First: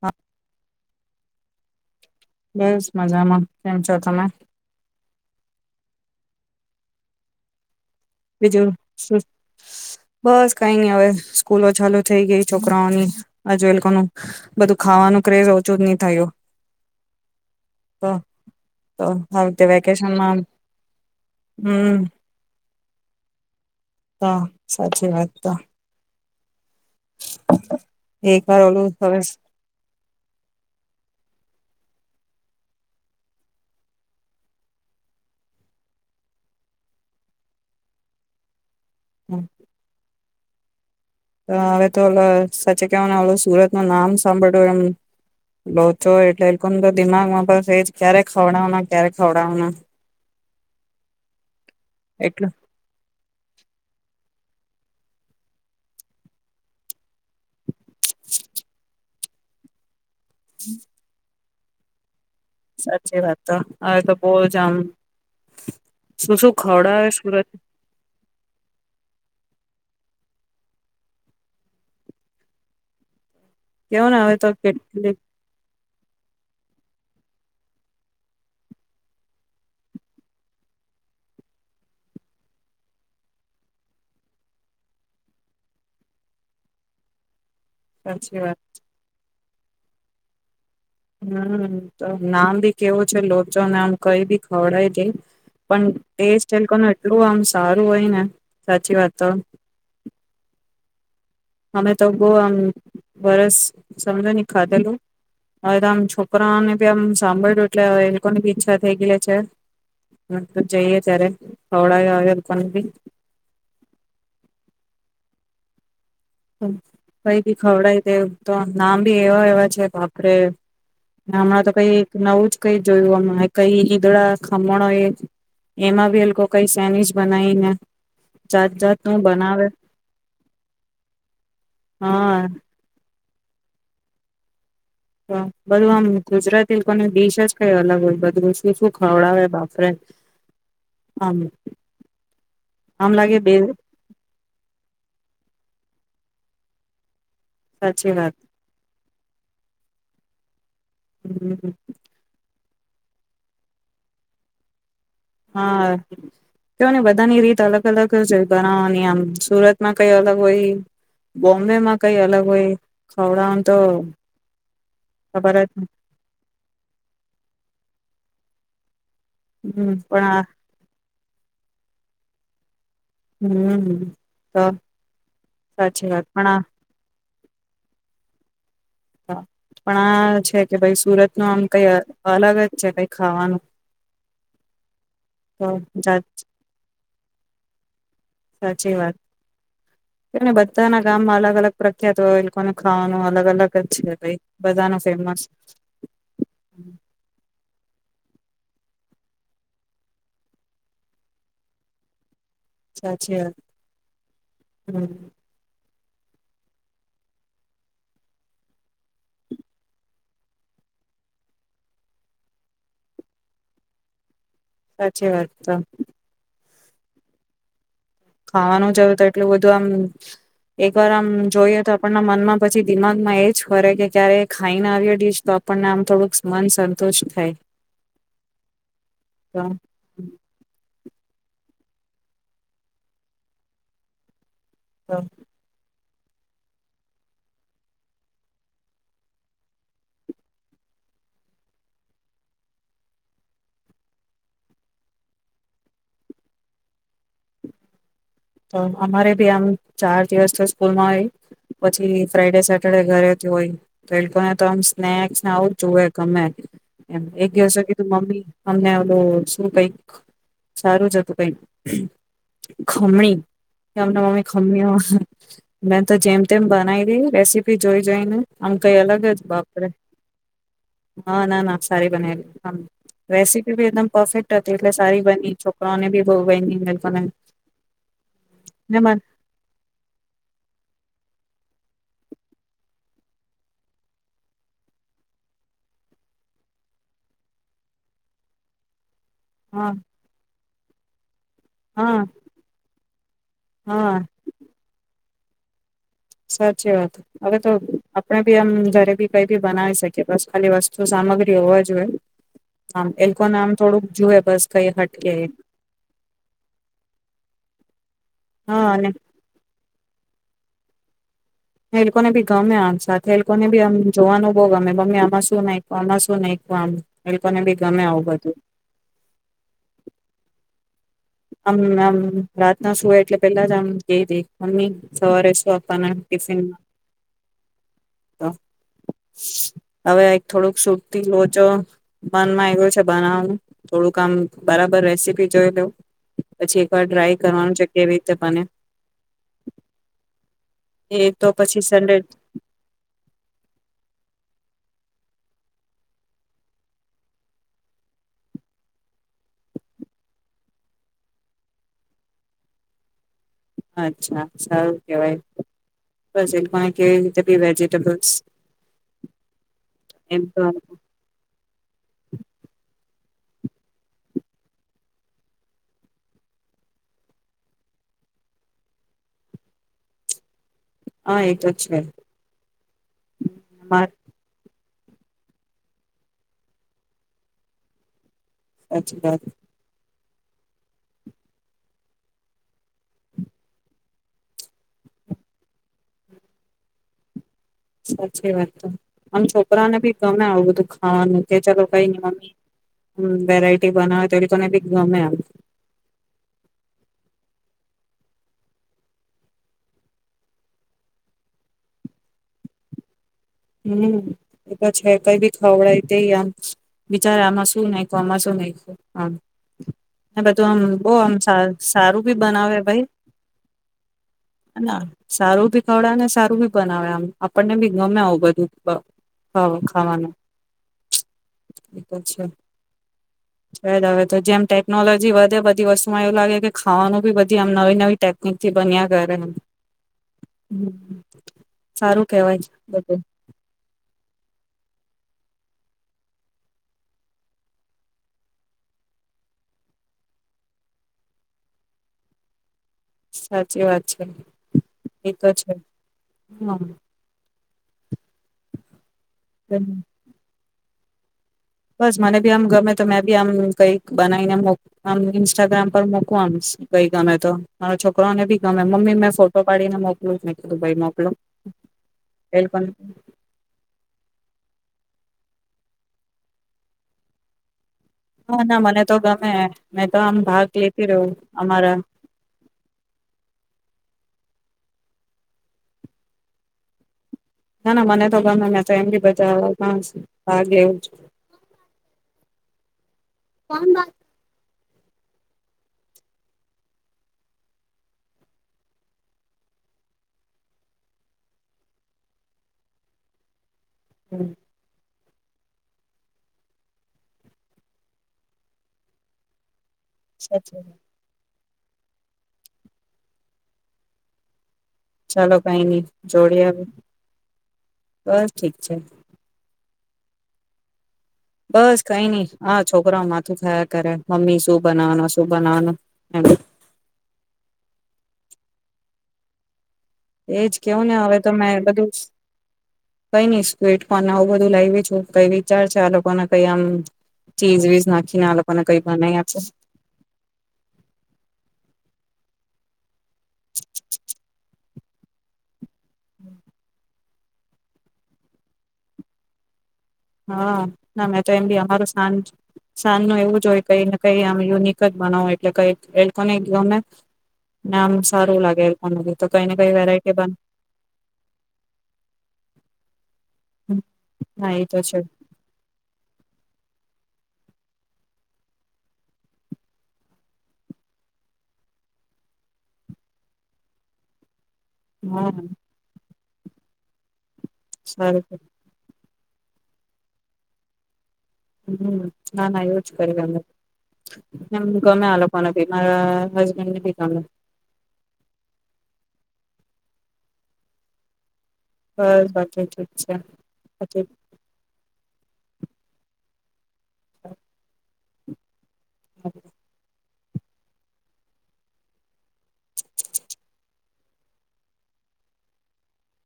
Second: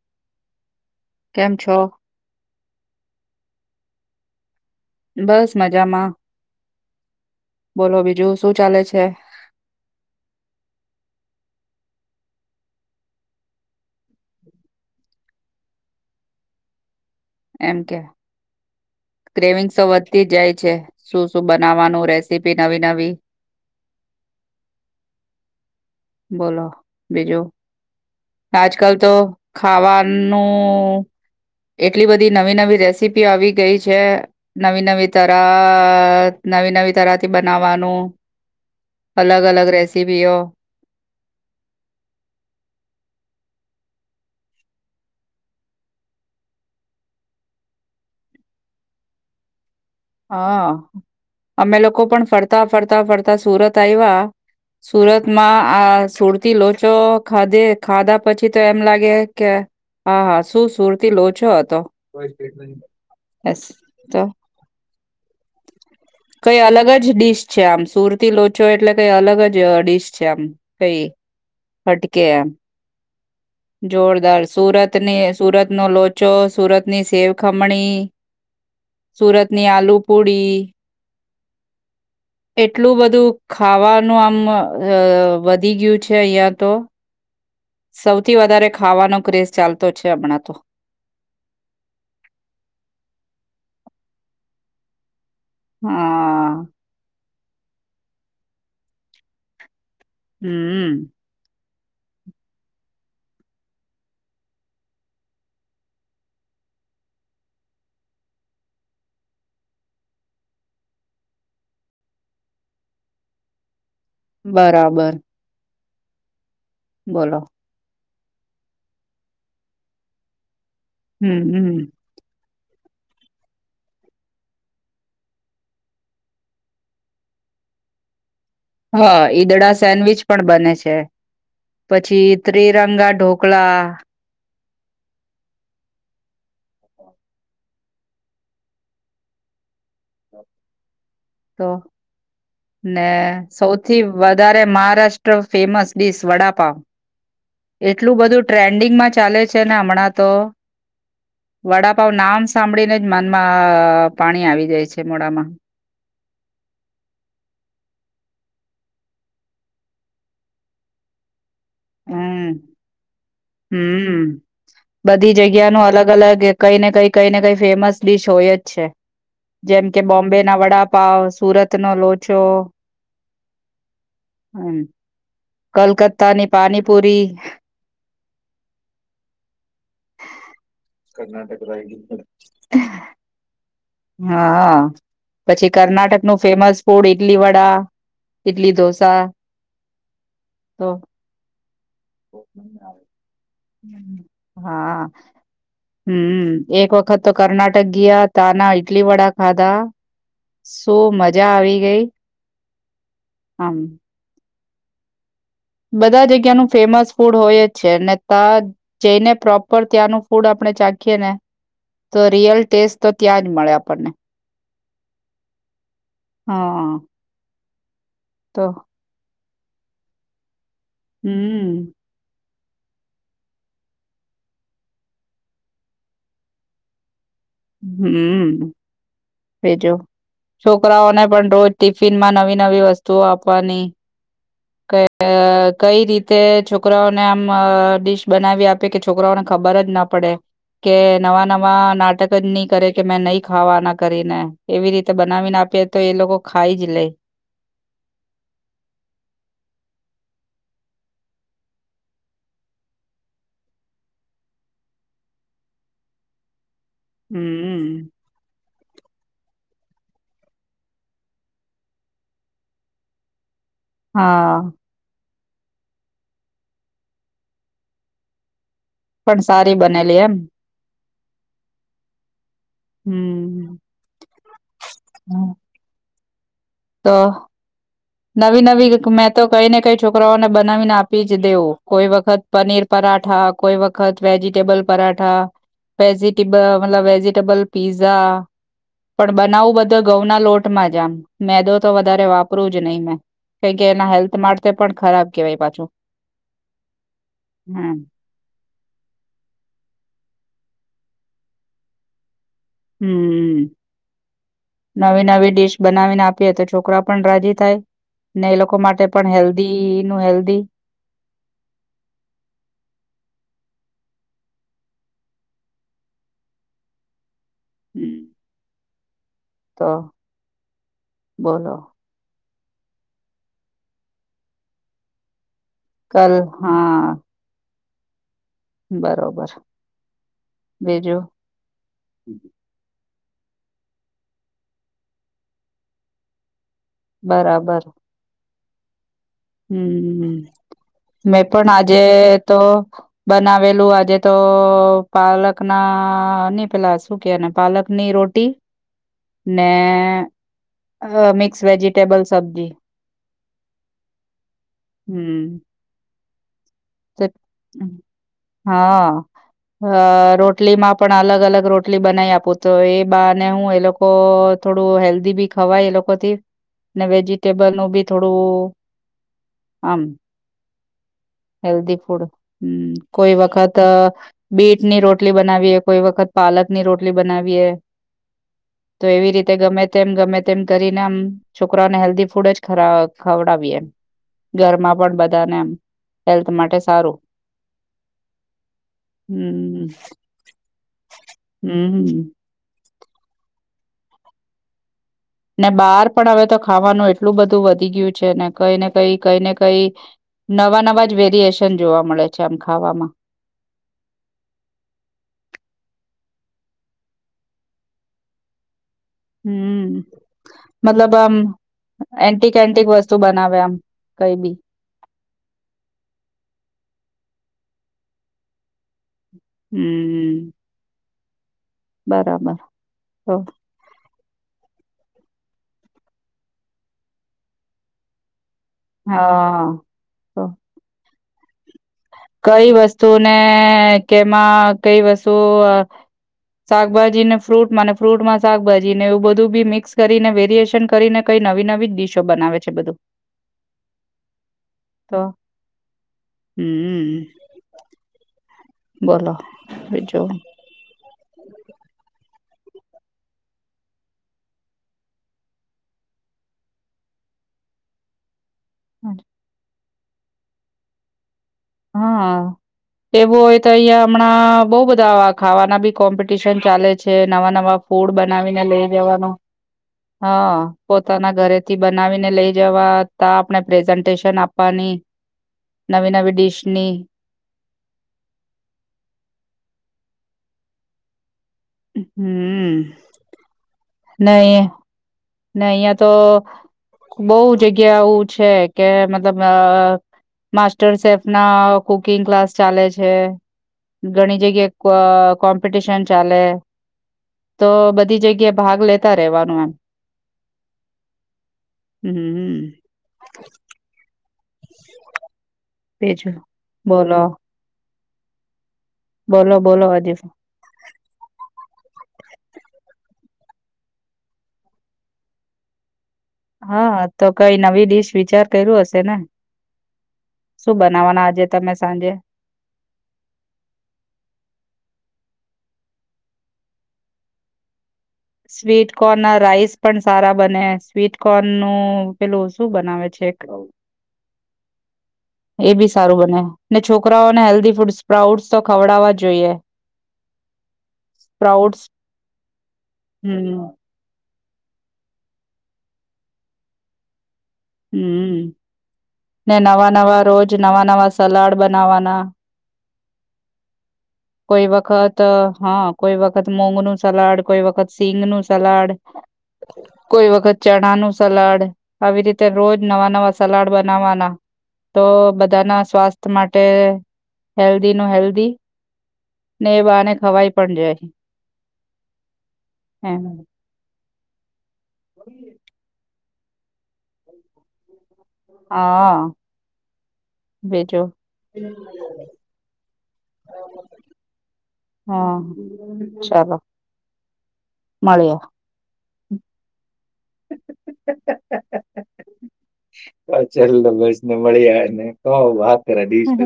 હા કેમ છો? બસ મજામાં કેમ છો તમે બસ મજામાં બોલો શું બીજું ચાલે છે? બસ કઈ નઈ હવે સ્કૂલો ચાલુ થઈ ગઈ છોકરાઓની આજુ એ લોકોનું બધું ખાવાનું ક્રેઝ ઓછું જ નહી થયું એમ કે તો તો આવી રીતે ગ્રેવિંગ તો વધતી વેકેશનમાં જાય છે શું શું બનાવાનું રેસીપી નથી હા સાચી વાત તો બોલો બીજું એક વાર ઓલું આજકાલ તો હવે ખાવાનું એટલી બધી નવી નવી રેસીપી આવી ગઈ છે નવી નવી તર નવી નવી તરથી બનાવાનું અલગ અલગ રેસીપીઓ હવે તો ઓ સાચે કવા ઓ સુરત નું નામ સાંભળ્યું એમ લોચો એટલે એ લોકોને તો દિમાગમાં પણ ક્યારે ખવડાવના ક્યારે ખવડાવના હા અમે લોકો પણ એટલું ફરતા ફરતા ફરતા સુરત આવ્યા સુરતમાં આ સુરતી લોચો ખાધે ખાધા પછી તો એમ લાગે કે હા હા શું સુરતી લોચો હ તો. સાચી વાત તો હવે તો બવજ આમ શું શું કઈ અલગ ખવડાવે જ ડીશ સુરત છે આમ. સુરતી લોચો એટલે કઈ અલગ જ જ ડીશ છે એમ, કઈ ફટકે એમ કેવો ને હવે જોરદાર તો કેટલી સુરતની સુરતનો લો ચો સુરત ની સેવખમણી, સુરતની આલુ પુડી એટલું બધું ખાવાનું આમ અ અ વધી ગયું છે અહિયા તો. સૌથી સાચી વાત વધારે ખાવાનો ક્રેઝ ચાલતો છે હમણાં તો હમ્મ, તો નામ ભી કેવું છે લોચો, નામ કઈ બી ખવડાય દઈ. પણ તે હા સેલ કોનું એટલું આમશ સારું હોય ને, સાચી વાત તો હમ્મ. અમે તો બવ આમ વરસ સમજો ની ખાધેલું. હવે તો આમ છોકરાને બી આમ સાંભળ એટલે એ લોકોની બી ઈચ્છા થઈ ગય છે તો જઈએ ત્યારે ખવડાવ્યા લોકોન બી બરાબર. બોલો કઈક ખવડાય તે તો નામ બી એવા એવા છે કાપરે. હમ હમણાં તો કઈ હમ નવું જ કઈ જોયું આમ કઈ ઈદડા, ખમણ હોય એમાં એ લોકો કઈ સેન્ડવીચ બનાવી ના હા ઈદડા સેન્ડવીચ પણ બને છે. પછી હા ત્રિરંગા ઢો કલા બલા આમ ગુજરાતી લોકોની ડીશ જ કઈ અલગ હોય, બધું શું શું ખવડાવે બાપરે. આમ તો, ને આમ લાગે બે સૌથી વધારે મહારાષ્ટ્ર ફેમસ ડીશ વડાપાવ. સાચી એટલું વાત બધું ટ્રેન્ડિંગમાં ચાલે છે ને હમણાં તો. હમ, વડાપાવ નામ સાંભળીને જ મનમાં પાણી આવી જાય છે. [unintelligible] મોડામાં કયો ને બધાની રીત અલગ અલગ જ હોય પણ આ અહીંયા આમ સુરત માં કઈ અલગ હોય. હમ્મ, ખવડાવનું તો હમ્મ, બધી ખબર જગ્યા જ ના અલગ અલગ કઈ ને કઈ કઈ ને કઈ ફેમસ ડીશ હોય જ અચ્છા. જેમ હમ કે પણ બોમ્બે આ ના વડાપ સુરતનોો લો છ હમ તો સાચી વાત પણ આ બૂડી આ પણ આ છે કે ભાઈ સુરત નું આમ કઈ અલગ જ છે કઈ ખાવાનું હા તો પછી કર્ણાટકનુંું ફેમસ ફૂડ ઈડલી વડા ઈડલી ોસા કે ભતાા ના કામ અલગ અલગ પ્રખ્યાત હોને ખાવાનું અલગ અલગ જ છે ભાઈ હા બધાનું ફેમસ હમ એક વખત તો કર્ણાટક ગયા તાના ઈડલી વડા ખાધા શું મજા આવી ગઈ સા છેી આમ હમ બધા જગ્યાનું ફેમસ ફૂડ હોય જ છે અનેને ત્યાં જઈને પ્રોપર ત્યાંનું ફૂડ આપણે ચાખીએ ને તો રિયલ ટેસ્ટ તો ત્યાં જ મળે આપણને સાચી વાત તો હા તો ખાવાનું જવ ત એટલું બધું આમ એક વાર આમ હમ જોઈએ તો આપણના મનમાં પછી દિમાગમાં એ જ ફરે કે ક્યારે ખાઈને આવ્યો ડીશ તો આપણને આમ થોડુંક મન સંતુષ્ટ થાય હમ તો ભેજો છોકરાઓને પણ રોજ ટિફિન માં નવી નવી વસ્તુઓ આપવાની ક તો કઈ રીત તે છોકરાઓને આમ ડીશ બનાવી આપે કે છોકરાઓને ખબર જ ના પડે કે નવા નવા નાટક ની કરે કે મેં નહી ખાવાના કરીને એવી રીતે બનાવીને આપી તો એ લોકો ખાઈ જ લે તો અમારે ભી આમ ચાર દિવસ તો સ્કૂલમાં હોય પછી ફ્રાઈડે સેટરડે ઘરેથી હોય તો એ લોકોને તો આમ સ્નેક્સને આવું જ જુએ ગમે એમ એક ગિવસ હમ કીધું મમ્મી અમને એલું ું કઈક સારું જ હતું કઈક ખમણી કેમડા મી ખમ હા મેં તો જેમ તેમ બનાવી ર રેસીપી જોઈ જઈ ને પણ સારી બનેલી એમ હા ના ના સારી બનાલી હમ રેસીપી બી એકદમ પરફેક્ટ હતી એટલે સારી બની છોકરાઓને બી ઈ નિંદ કો તો નવી નવી મેં તો કઈ ને કઈ છોકરાઓને બનાવીને આપી જ દેવો કોઈ વખત પનીર પરાઠા, કોઈ વખત વેજીિટેબલ પરાઠા વેજીટેબલ મતલબ વેજીિટેબલ પીઝા પણ બનાવું હા બધાં ઘઉંના લોટમાં જ આમ મેદો તો હા વધારે વાપરું જ નહી મેં કેમ કે એના હા હેલ્થ માટે પણ ખ ખરાબ કેવાય પાછું સાચી વાત હવે તો હમ આપણે બી આમ ઘરે બી કઈ બી બનાવી શકીએ બસ ખાલી વસ્ શું સામગ્રી હોવા જોએ હમ કઈ નવી હટકે નવી ડીશ બનાવીને આપીએ તો છોકરાઓ પણ રાજી થાય ને એ લોકો હા માટે અને પણ હેલ્ધી નું હેલ્દી એ લોકોને બી ગમે આમ સાથે એ લોકોને બી આમ જોવાનું બહુ ગમે મમ્મી આમાં શું નાખ્યું આમાં શું નાખ્યું આમ એ લોકોને બી ગમે આવું બધું તો બોલો આમ આમ રાતના સુવે એટલે પેલા જ આમ કઈ દે મમ્મી સવારે શું આપવાના કલ ટિફિનમાં હા તો બરોબર હવે એક થોડુંક બીજું સુખથી લોચો મનમાં આવ્યો છે બનાવાનું થોડુંક આમ બરાબર રેસીપી જોઈ લઉં. પછી એકવાર ટ્રાય કરવાનું બરાબર છે કેવી રીતે બને. હમ એ મેં તો પણ પછી આજે સન્ડે તો બનાવેલું આજે તો પાલકના ની પેલા શું કે એને પાલકની રોટી ને મિક્સ વેજીિટેબલ સબ્જી અચ્છા સારું કેવાય હમ બસ એ લોકોને કેવી રીતે બી વેજીિટેબલ્સ હા અ એમ તો રોટલીમાં પણ અલગ અલગ રોટલી બનાઈ આપું તો એ બાને હું એ લોકો થોડું હેલ્ધી બી ખવાય એ લોકોથી ને વેજીિટેબલ નું બી થોડું આમ હા એ તો હેલ્ધી છે ફૂડ હમ કોઈ વખત માર બીટ ની રોટલી બનાવીએ, કોઈ વખત પાલકની રોટલી બનાવીએ તો સાચી એવી વાત રીતે ગમે તેમ ગમે તેમ કરીને આમ છોકરાઓને હેલ્ધી ફૂડ જ ખરા ખવડાવીએ એમ ઘરમાં પણ બધાને એમ હેલ્થ માટે સારું સાચી વાત તો આમ હમ છોકરાઓને બી ગમે આવું બધું ખાવાનું કે ચલો કંઈ હમ નહીં મમ્મી હમ વેરાયટી બનાવે તો એ લોકોને બી ગમે આમ ને બહાર પણ હવે તો ખાવાનું એટલું બધું વધ ધી ગયું છે ને કંઈને કંઈ કંઈને કંઈ નવા નવા જ વેરિએશન જોવા મળે છે આમ ખાવામાં હમ એ તો છે કઈ બી ખવડાય તે આમ વિચાર આમાં શું નાખ્યું આમાં શું નાખ્યું. આમ હમ ને બધું આમ બહુ આમ સારું ભી એન્ટિક બનાવે એન્ટિક ભાઈ વસ્તુ બનાવે આમ કઈ બી અને આમ સારું ભી ખવડાવેને સારું ભી બનાવે આમ આપણને બી ગમે આવું બધ પ ખાવો ખાવાનું હમ બરાબર તો છે છે તો જેમ ટેકનોલોજી વધે બધી વસ્તુમાં એવું લાગે કે ખાવાનું બી બધી આમ નવી નવીટે ચથી બન્યા ઘ હ હા તો [inaudible] સારું કેવાય કઈ છે બધું વસ્તુને કેમાં કઈ વસ્તુ શાકભાજીને ફ્રૂટમાં ફ્રૂટ માં શાકભાજી ને એવું બધું બી મિક્સ કરીને વેરિયશન કરીને કઈ નવી નવી ડીશો બનાવે છે બધું સાચી વાત છે તો એતો છે હમ હમ બોલો હજો હમ બસ મને બી આમ ગમે તો મેં બી આમ કઈ બનાવીનેમ ઇન્સ્ટાગ્રામ પર મોકવામ કઈ ગમે તો મારો છોકરોનેી મ્મી મેં ફો પાડીીને મોકલું દબઈ મોકલોું હા એવું હોય તો અહિયાં હમણાં બહ બધા ખાવાના બી કોમ્પિટિશન ચાલે છે નવા નવા ફૂડ હા બનાવીને ના લઈ મને તો જવાનું ગમે મેં તો હ આમ ભાગ લેતી રહું પોતાના ઘરેથી અમારા બનાવીને લઈ જવા ત આપણે પ્રેઝન્ટેશન આપ પાણી નવી નવી ડિશ પ્લે ના ના મને તો ગમે મે તો એમ બી બધા ભાગેવું હમ નહી ને અહિયાં તો બહ જગ્યા એું છે કે મતલબ માસ્ટર શેફ ના કુકિંગ ક્લાસ ચાલે છે ઘણી જગ્યાએ કોમ્પિટિશન ચાલે તો બધી જગ્યા ભાગ લેતા રેવાનું એમ અચ્છા હમ હ હમ ચાલો કઈ નઈ બીજું જોડી હ બોલો બ બોલો બોલો હજે [inaudible] બસ કઈ નઈ હ છોકરા માથું ખાયા કરે મમ્મી શું બનાવાનું શું બનાવાનું એમ હા તો કઈ નવી ડીશ વિચાર કર્યો હશે ને એજ શું કેવું ને બનાવવાના હવે આજે તો તમે મેં બધું સાંજે કઈ ન સ્કવીટ કોન આવું બધું લાવ છું કઈ વિચાર છે આ લોકોને કઈ આમ ચીજ વિ સ્વીટ કોર્ન ના રાઈસ પણ સારા બને સ્વીટ કોર્ન નું પેલું શું બનાવે છે એક [inaudible] એ બી સારું બને ને છોકરી અને હેલ્ધી ફૂડ સ્પ્રાઉટ્સ તો ખવડાવવા જોઈએ હા ના મેં તો એમ બી સ્પ્રાઉટ્સ અમારું શજ શજ નું એવું હમ જ હોય કઈ કઈ આમ યુનિક જ બનાવ એટલે કઈ એ લોકોને અમે હમ ને કઈ નવા કઈ નવા વેરાયટી રોજ બન નવા નવા સલાડ બનાવાના કોઈ હા એ તો વખત છે હા કોઈ વખત મોંઘનું સલાડ કોઈ વખત સિંગ નું સલાડ કોઈ વખત ચણા નું સલાડ આવી રીતે રોજ નવા નવા સલાડ બનાવવાના તો હા બધા ના સ્વાસ્થ્ય માટે હેલ્ધ નો સારું હેલ્ધી ને એ બને ખવાઈ પણ જાય હમ ના ના એવું જ એમ કર [inaudible] એમ ગમે આાલ લોકો નથી મા [unintelligible] આ. ભેજો બસ સાછી ઠી સાચી હા મળવો ક ચલ બસ ને મળી આવે ને ક વાત કર દશને